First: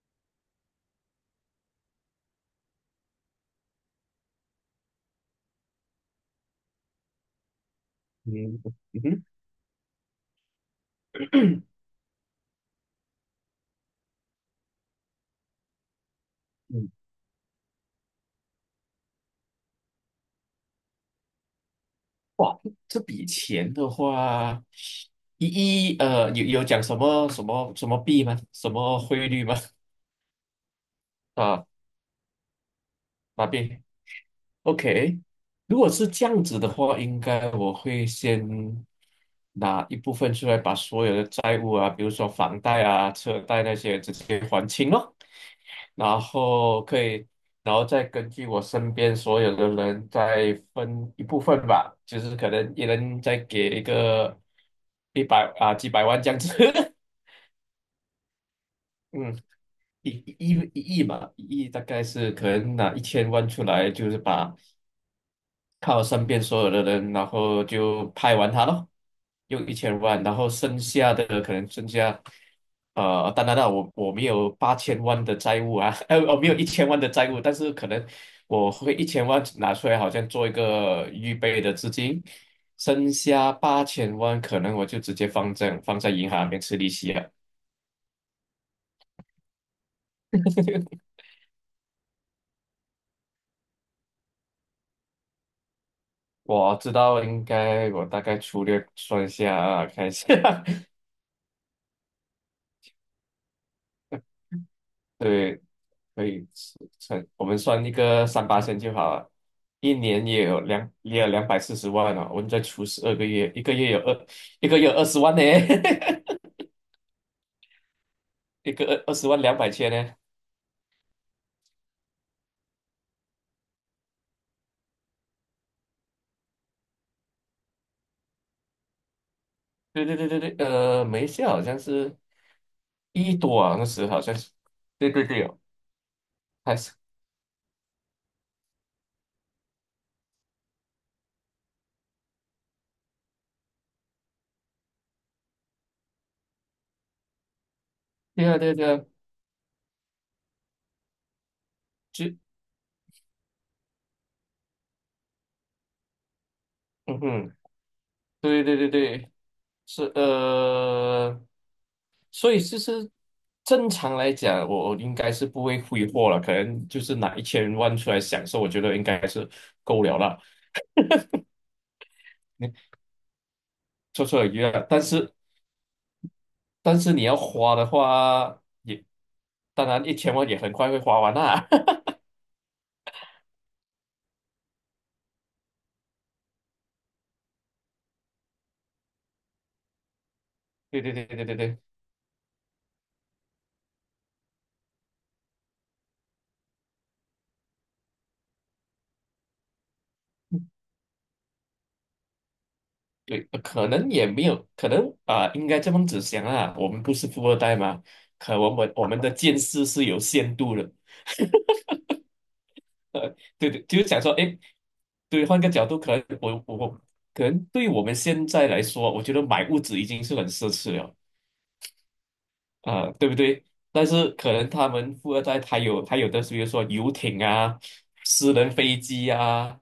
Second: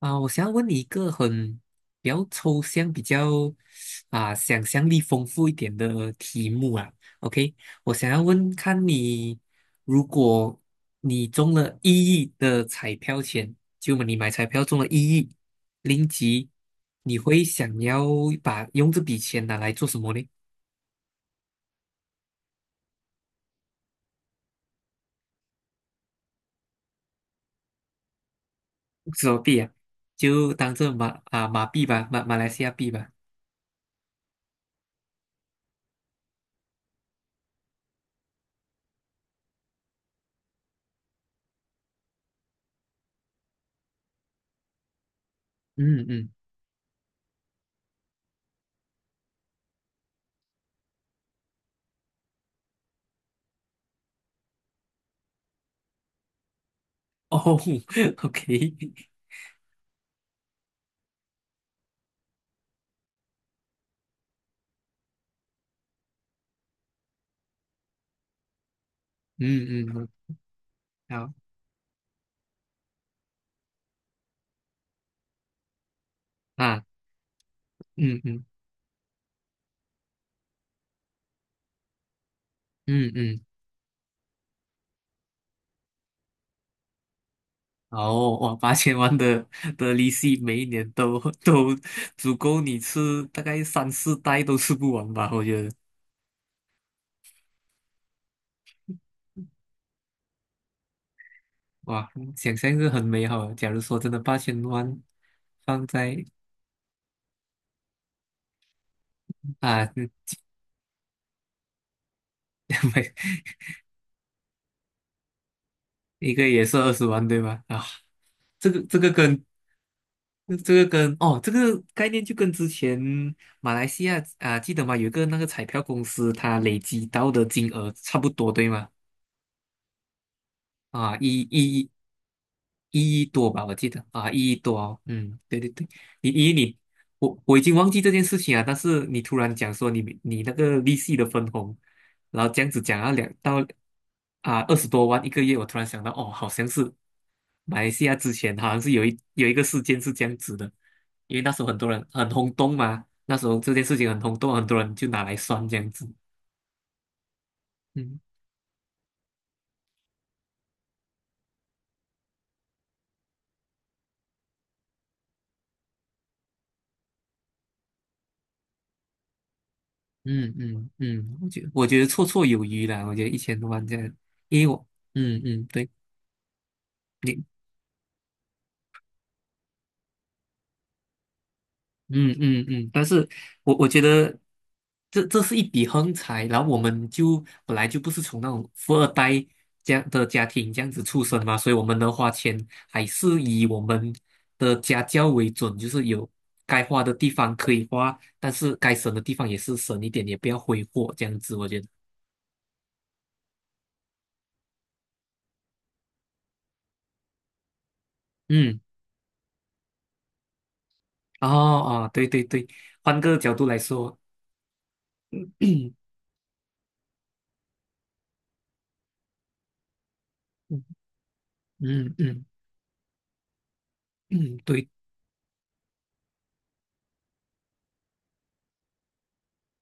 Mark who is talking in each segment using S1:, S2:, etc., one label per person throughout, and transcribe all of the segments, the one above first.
S1: 啊，我想要问你一个比较抽象、比较想象力丰富一点的题目啊。OK，我想要问
S2: 嗯。
S1: 看
S2: 嗯。
S1: 你，如果你中
S2: 哼。
S1: 了 一亿的彩票钱，就你买彩票中了1亿零吉，
S2: 嗯。
S1: 你会想要用这笔钱拿来做什么呢？
S2: 哇，这笔钱的话，一一呃，有讲什么币吗？什么汇
S1: 手
S2: 率吗？
S1: 币啊，就当这
S2: 啊，
S1: 马币吧，马来西亚币吧。
S2: 马币？OK，如果是这样子的话，应该我会先拿一部分出来，把所有的债务啊，比如说房贷啊、车贷那些直接还清咯。
S1: 嗯
S2: 然
S1: 嗯，
S2: 后可以，然后再根据我身边所有的人再分一部分吧，就是可能一人再给一个一百啊几百万这样子。
S1: 哦 ，OK，
S2: 嗯。一亿嘛，一亿大概是可能拿一千万出来，就是把靠身边所有的人，然后就拍完它咯，用
S1: 嗯
S2: 一
S1: 嗯，
S2: 千
S1: 嗯
S2: 万，然后剩下
S1: 好
S2: 的可能剩下，当然了，我没有八千万的债务啊。我没有一
S1: 啊，
S2: 千万的债务，但是可能
S1: 嗯嗯。
S2: 我会一千万拿出来，好像做一个预备的资金，剩
S1: 嗯嗯，
S2: 下八千万，可能我就直接放在银行里面吃利息啊。
S1: 哦，哇，八千万的利息，每一年 都足够你吃大概三四代都吃不完吧？我觉得，
S2: 我知道应该，我大概粗略算一下啊，看一下。
S1: 哇，想象是很美好的。假如说真的八千万
S2: 对。
S1: 放在
S2: 可以算，我们算一个三八线就好了。
S1: 啊，
S2: 一
S1: 嗯
S2: 年也有240万哦，我们再除 十
S1: 每
S2: 二个月，一个月二十万呢。
S1: 一个也是20万对吧？啊，这
S2: 一
S1: 个
S2: 个
S1: 这
S2: 二
S1: 个
S2: 二十万
S1: 跟
S2: 两百千呢。
S1: 这个跟哦，这个概念就跟之前马来西亚啊，记得吗？有一个那个彩票公司，它累积到的金额差不多对吗？
S2: 对对对对对，
S1: 啊，
S2: 没事，好像是
S1: 一亿
S2: 一
S1: 多
S2: 多
S1: 吧，我
S2: 啊，那
S1: 记得
S2: 时好
S1: 啊，
S2: 像是，
S1: 一亿多哦，
S2: 对对
S1: 嗯，
S2: 对
S1: 对
S2: 哦，
S1: 对对，你一
S2: 还
S1: 你
S2: 是
S1: 我已经忘记这件事情啊，但是你突然讲说你那个利息的分红，然后这样子讲两到20多万一个月，我突然想到哦，好像是马来西亚之
S2: 对
S1: 前
S2: 啊
S1: 好
S2: 对啊
S1: 像是
S2: 对啊，
S1: 有一个事件是这样子的，因为那时候很多人很
S2: 就
S1: 轰动嘛，那时候这件事情很轰动，很多人就拿来算这样子，
S2: 嗯哼。
S1: 嗯
S2: 对对对对，是。所以其实正常来讲，我应该是不会挥霍了，可能就是拿一千万出来享受，我觉得应该是够了啦。
S1: 嗯嗯嗯，我觉得绰绰有
S2: 你
S1: 余啦，我觉得1000多万这样，
S2: 绰绰有
S1: 因
S2: 余
S1: 为
S2: 了，
S1: 我。
S2: 但是
S1: 嗯嗯，对。
S2: 但是你要
S1: 你
S2: 花的话，也当然一千万也很快会花完啦。
S1: 嗯嗯嗯，但是我觉得这是一笔横财，然后我们就本来就不是从那种富二代这样的家庭这样
S2: 对
S1: 子
S2: 对
S1: 出
S2: 对
S1: 生
S2: 对对
S1: 嘛，所以
S2: 对
S1: 我们能花钱还是以我们的家教为准，就是有该花的地方可以花，但是该省的地方也是省一点，也不要挥霍这样子，我觉得，
S2: 对，可能也没有，可能啊、应该这么子想啊，我们不是富二代嘛，可我
S1: 嗯，
S2: 们我们的见识是有限度的。
S1: 哦哦，对对对，换
S2: 呃，
S1: 个角度
S2: 对
S1: 来
S2: 对，就是
S1: 说，
S2: 想说，哎，对，换 个角
S1: 嗯
S2: 度，可能我可能对我们现在来说，我觉得买屋子已经是很奢侈了
S1: 嗯嗯
S2: 啊、对不对？但是可
S1: 嗯，
S2: 能他
S1: 对。
S2: 们富二代他有的，比如说游艇啊、私人飞机啊，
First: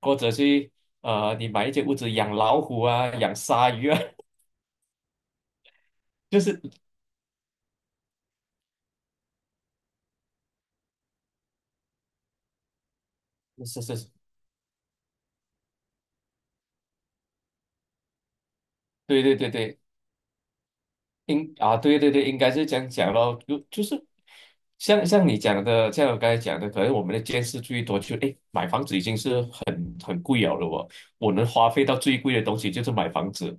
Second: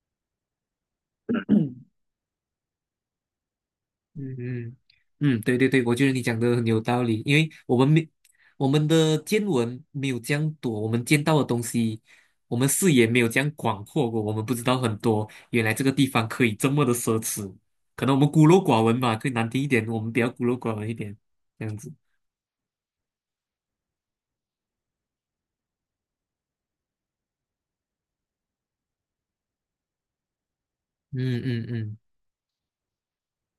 S2: 或者是你买一间 屋子养老虎啊、养鲨鱼啊。
S1: 嗯嗯嗯，嗯对对对，我觉得你 讲的
S2: 是
S1: 很有道理，因为我们的见闻没有这样多，我们见到的东西，我们视野没有这样
S2: 是
S1: 广
S2: 是
S1: 阔
S2: 是，
S1: 过，我们不知道很多，原来这个地方可以这么的奢侈，可能我们孤陋寡闻吧，
S2: 对
S1: 可以
S2: 对
S1: 难
S2: 对
S1: 听一
S2: 对，
S1: 点，我们比较孤陋寡闻一点，这样子。
S2: 对对对，应该是这样讲咯，就是像你讲的，像我刚才讲的，可能我们的见识最多就诶，买房子已经是很贵了哦，我
S1: 嗯
S2: 能
S1: 嗯
S2: 花费到
S1: 嗯，
S2: 最贵的东西就是买房子，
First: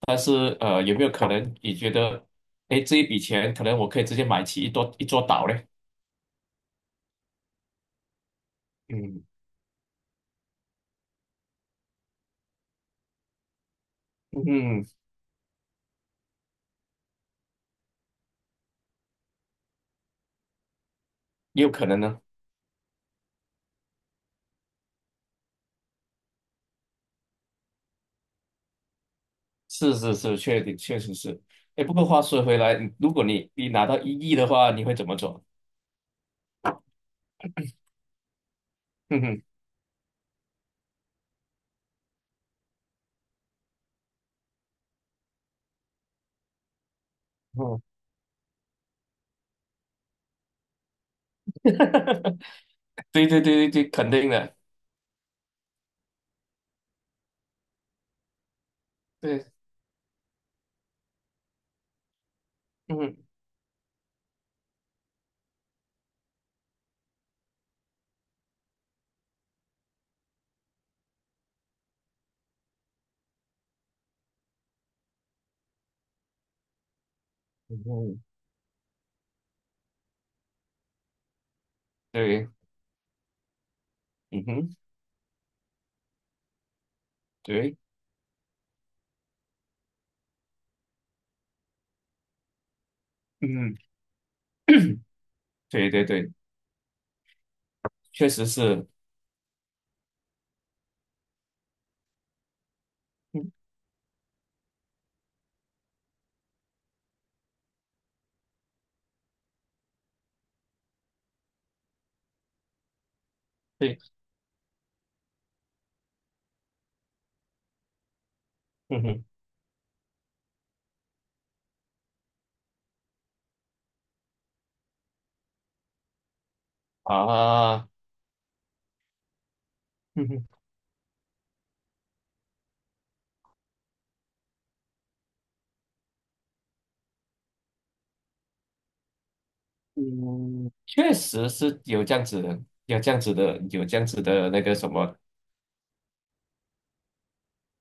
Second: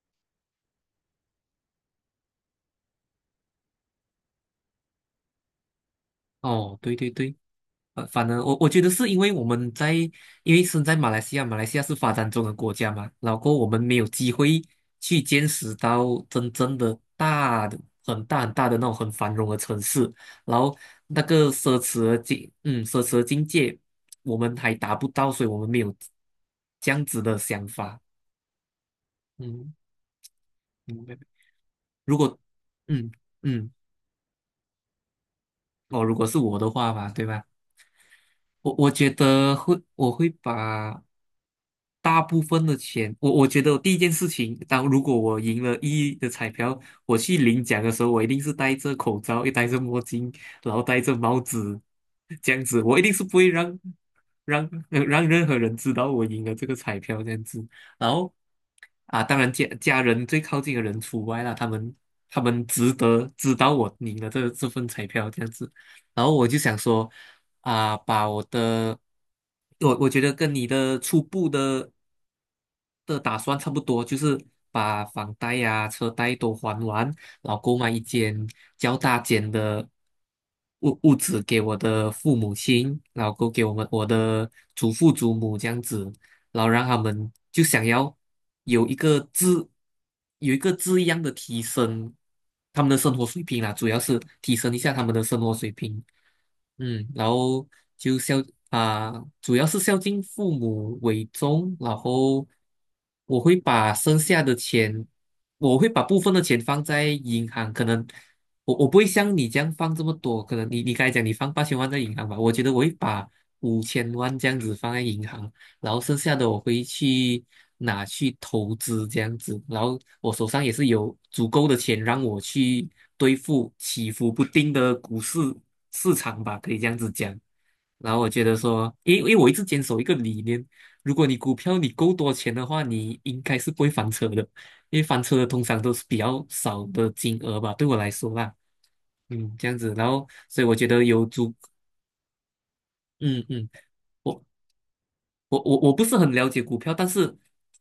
S2: 但是有没有可能你觉得，诶，这一笔钱可能我可以直接买起一座岛嘞？
S1: 哦，对对对。反正我觉得是因
S2: 嗯
S1: 为我们在，因为身在马来西亚，马来西亚是发展中的国家嘛，然后我们没有机会
S2: 嗯，
S1: 去见识到真正的大的、很大很大的那种很繁荣的城市，然后那个
S2: 也有
S1: 奢
S2: 可能
S1: 侈的
S2: 呢，
S1: 境，嗯，奢侈的境界，我们还达不到，所以我们没有这样子的想法，嗯，
S2: 是是是，确
S1: 明
S2: 实
S1: 白。
S2: 是，哎，不过
S1: 如
S2: 话
S1: 果，
S2: 说回来，
S1: 嗯
S2: 如果你
S1: 嗯，
S2: 拿到一亿的话，你会怎么做？
S1: 哦，如果是我的话吧，对吧？我觉
S2: 哼哼。
S1: 得会，我会把。大部分的钱，我觉得我第一件事情，当如果我赢了一亿的彩票，我去领
S2: 嗯。
S1: 奖的时候，我一定是戴着口罩，又戴着墨镜，然后戴着帽 子，这样子，我一定是
S2: 对
S1: 不
S2: 对对
S1: 会
S2: 对对，肯定的，
S1: 让让任何人知道我赢了这个彩票这样子。然后啊，当
S2: 对，
S1: 然家人最靠近的人除外啦，他们他们值
S2: 嗯
S1: 得知道我赢了这份彩票这样子。然后我就想说。啊，把我的，我觉得跟你的初步的打算差不多，就是把房贷呀、车贷都还完，然后购买一
S2: 嗯
S1: 间较大间的屋子给我的父
S2: 对，
S1: 母亲，然后够给我
S2: 嗯
S1: 的
S2: 哼，
S1: 祖父祖母这样子，然后让他们就
S2: 对，
S1: 想要有一个质有一个质一样的提升，他们的生活水平啦，
S2: 嗯，
S1: 主要是提升一下他 们的生活水
S2: 对
S1: 平。
S2: 对对，
S1: 嗯，然后就
S2: 确
S1: 孝
S2: 实是，
S1: 啊，主要是孝敬父母为重，然后我
S2: 嗯，
S1: 会把剩下的钱，我会把部分的钱放在银行，可能我不会像你这样放这么多，可能你刚才讲你放八千万在银行吧，我觉得我会把五
S2: 对，
S1: 千万这样子放在银行，然后剩下的我会去拿去投
S2: 嗯
S1: 资这
S2: 哼，
S1: 样子，然后我手上也是有足够的钱让我去对付起伏不定的股市市场吧，可以这样子讲。
S2: 啊，
S1: 然后我觉得说，因为我一直坚守一个
S2: 嗯
S1: 理
S2: 哼，
S1: 念，如果你股票你够多钱的话，你应该是不会翻车的，因为翻车的通常都是比较少的金额吧，对我来说啦，嗯，这样子，然后所以
S2: 嗯，
S1: 我觉得
S2: 确
S1: 有
S2: 实
S1: 足，
S2: 是有这样子的，有这样子
S1: 嗯
S2: 的，
S1: 嗯。
S2: 有这样子
S1: 我。
S2: 的那个什么，
S1: 我不是很了解股票，但是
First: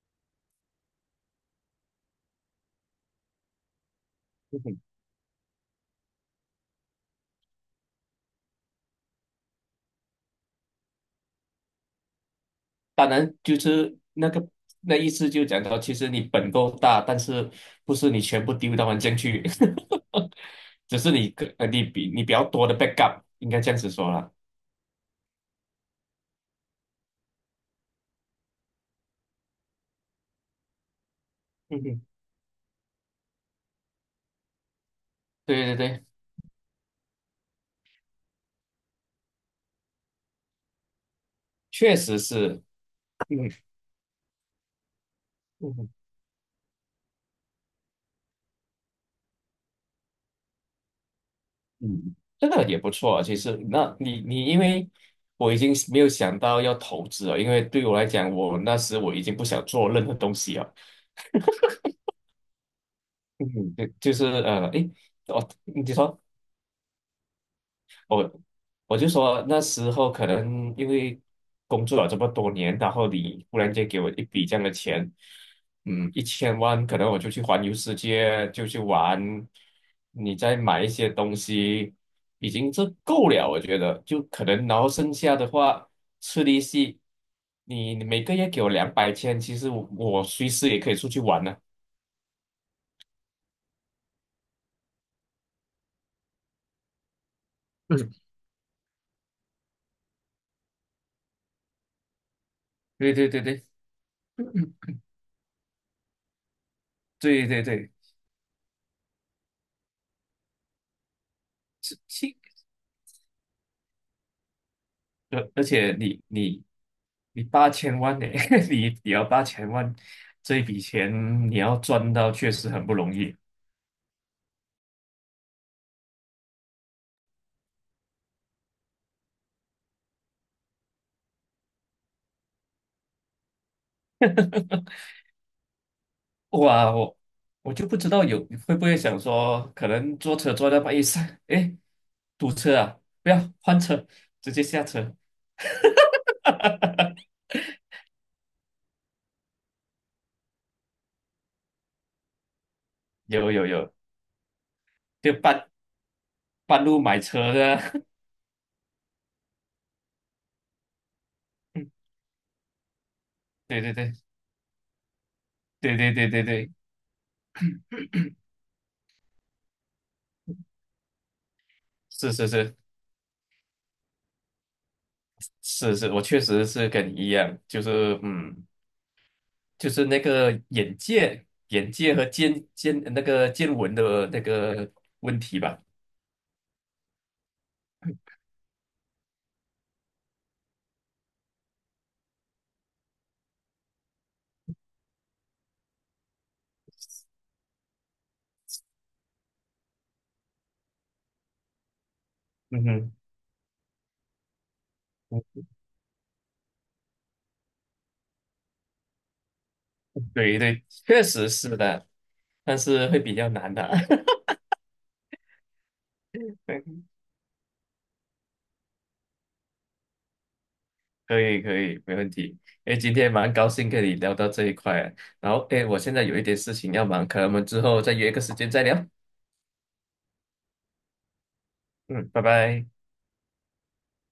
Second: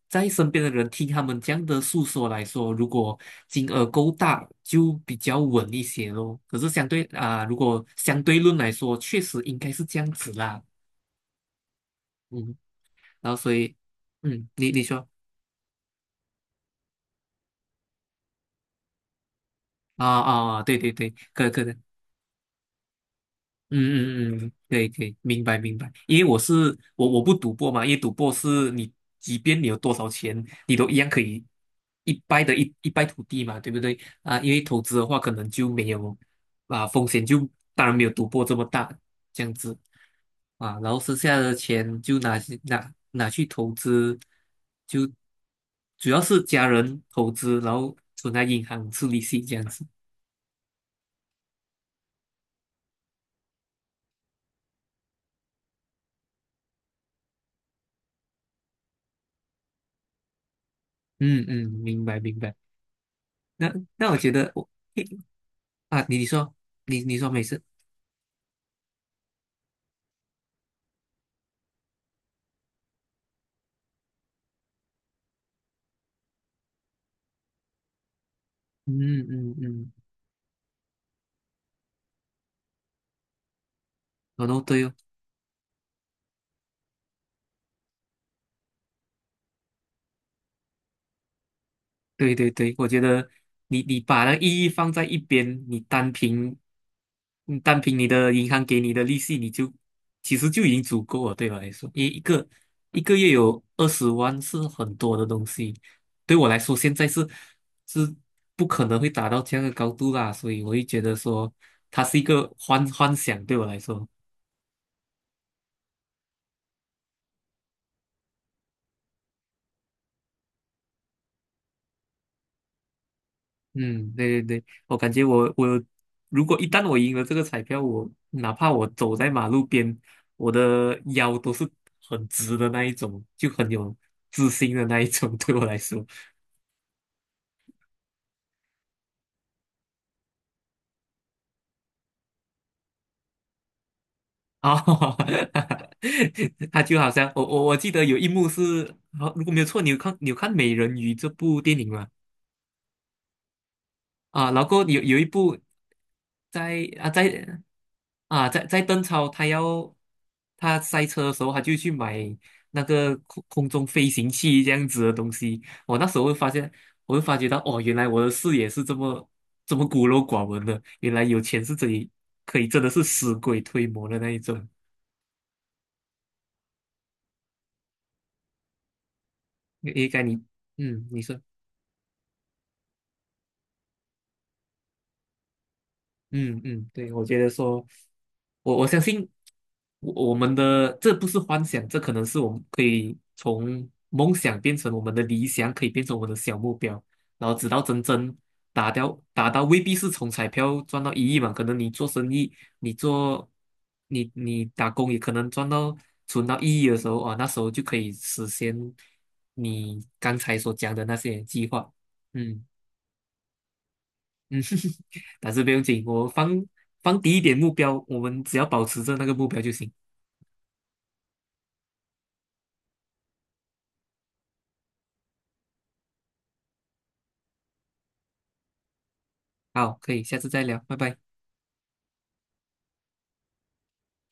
S1: 在身边的人听他们这样的诉说来说，如果金额够大，
S2: 嗯哼，
S1: 就比较稳一些咯。可是相对啊、如果相对论来说，确实应该是这样子啦。嗯，
S2: 当
S1: 然
S2: 然
S1: 后所
S2: 就
S1: 以，
S2: 是
S1: 嗯，你
S2: 那
S1: 说
S2: 意思就讲到，其实你本够大，但是不是你全部丢到环境去。
S1: 啊对 对
S2: 只是
S1: 对，可可能。
S2: 你比较多的 backup，应该这样子说啦。
S1: 嗯嗯嗯，可以可以，明白明白。因为我是我我不赌博嘛，因为赌博是你即便你有多少钱，你都一样可以
S2: 嗯哼，
S1: 一败涂地嘛，对不对？啊，因为投资的话，可能
S2: 对
S1: 就
S2: 对
S1: 没
S2: 对。
S1: 有啊风险就当然没有赌博这么大这样子啊，然后剩下的
S2: 确
S1: 钱
S2: 实
S1: 就
S2: 是
S1: 拿 去
S2: 嗯
S1: 投资，就
S2: 嗯
S1: 主要是家人投资，然后存在银行吃利息这样子。
S2: 嗯，这个也不错啊。其实，那你因为我已经没有想到要投资了，因为对我来讲，我那时我已经不想做任何东西了。
S1: 嗯嗯，明白明白。那
S2: 嗯，就
S1: 那我觉得我。
S2: 诶，哦，你
S1: 啊，你
S2: 说。
S1: 你说，你说没事，
S2: 我我就说那时候可能因为工作了这么多年，然后你忽然间给我一笔这样的钱，嗯，一千万，可能我就去环游世界，就去
S1: 嗯
S2: 玩，
S1: 嗯嗯，
S2: 你再买一些东西，已经这够了，我觉得就可
S1: 哦，都
S2: 能，然
S1: 对
S2: 后
S1: 哦，
S2: 剩下的话吃利息，你每个月给我两百千，其实我随时也可以出去玩呢。
S1: 对对对，我觉得你把那个意义放在一边，你单凭你
S2: 嗯，
S1: 的银行给你的利息，你就其实就已经足够了，对我来说，一
S2: 对
S1: 个
S2: 对
S1: 月
S2: 对
S1: 有
S2: 对，
S1: 二十万是很 多的东西，对我来说现在是
S2: 对对对，
S1: 是不可能会达到这样的高度啦，所以我会觉得说
S2: 是，
S1: 它是一个幻想，对我来说。
S2: 而且你八千万呢。你要8000万，这一笔钱你要赚到确实很不容易。
S1: 嗯，对对对，我感觉如果一旦我赢了这个彩票，我哪怕我走在马路边，我的腰都是很直的那一种，就很有自信的那一种 对我来说。
S2: 哇，我就不知道有会不会想说，可能坐车坐到半夜三，哎，堵车啊，不要换车，直接下车。
S1: 哦，他就好像 我记得有一幕是，好，如果没有错，你有看《美人鱼》这部电影吗？
S2: 有有有，
S1: 啊，然后有有一
S2: 就
S1: 部
S2: 半
S1: 在
S2: 路
S1: 啊
S2: 买车
S1: 在
S2: 的。
S1: 啊在在邓超他要他塞车的时候，他就
S2: 嗯，
S1: 去买那个空空
S2: 对
S1: 中
S2: 对
S1: 飞
S2: 对
S1: 行器这样子的东西。
S2: 对
S1: 我那
S2: 对
S1: 时候
S2: 对
S1: 会
S2: 对
S1: 发
S2: 对，
S1: 现，我会发觉到哦，原来我的 视野是这么孤陋寡闻的，原来有钱是这里
S2: 是是
S1: 可以
S2: 是
S1: 真的是死鬼推磨的那一种。
S2: 是是，我确实是跟你一样，就是嗯。就是
S1: 应
S2: 那
S1: 该你
S2: 个眼
S1: 嗯，你说
S2: 界、眼界和见那个见闻的那个问题吧。
S1: 嗯嗯，对，我觉得说。我相信我们的这不是幻想，这可能是我们可以从梦想变成我们的理想，可以变成我们的小目标，然后直到真正达到，未必是从彩票赚到一亿嘛，可能你做生意，
S2: 嗯
S1: 你
S2: 哼，
S1: 做你你打工也可能
S2: 嗯
S1: 赚到存到一亿的时候啊，那时候就可以实现你刚才
S2: 对
S1: 所
S2: 对，
S1: 讲的那
S2: 确
S1: 些
S2: 实
S1: 计
S2: 是
S1: 划，
S2: 的，
S1: 嗯
S2: 但是会比较难的。
S1: 嗯，但是不用紧，我放低一点目标，我们只要保持着那个目标就行。
S2: 可以可以，没问题。哎，今天蛮高兴跟你聊到这一块，然后哎，诶我现在有一点事情要忙，可能我们之后再约一个时间再聊。
S1: 好，可以，下次再聊，拜拜。
S2: 嗯，拜拜。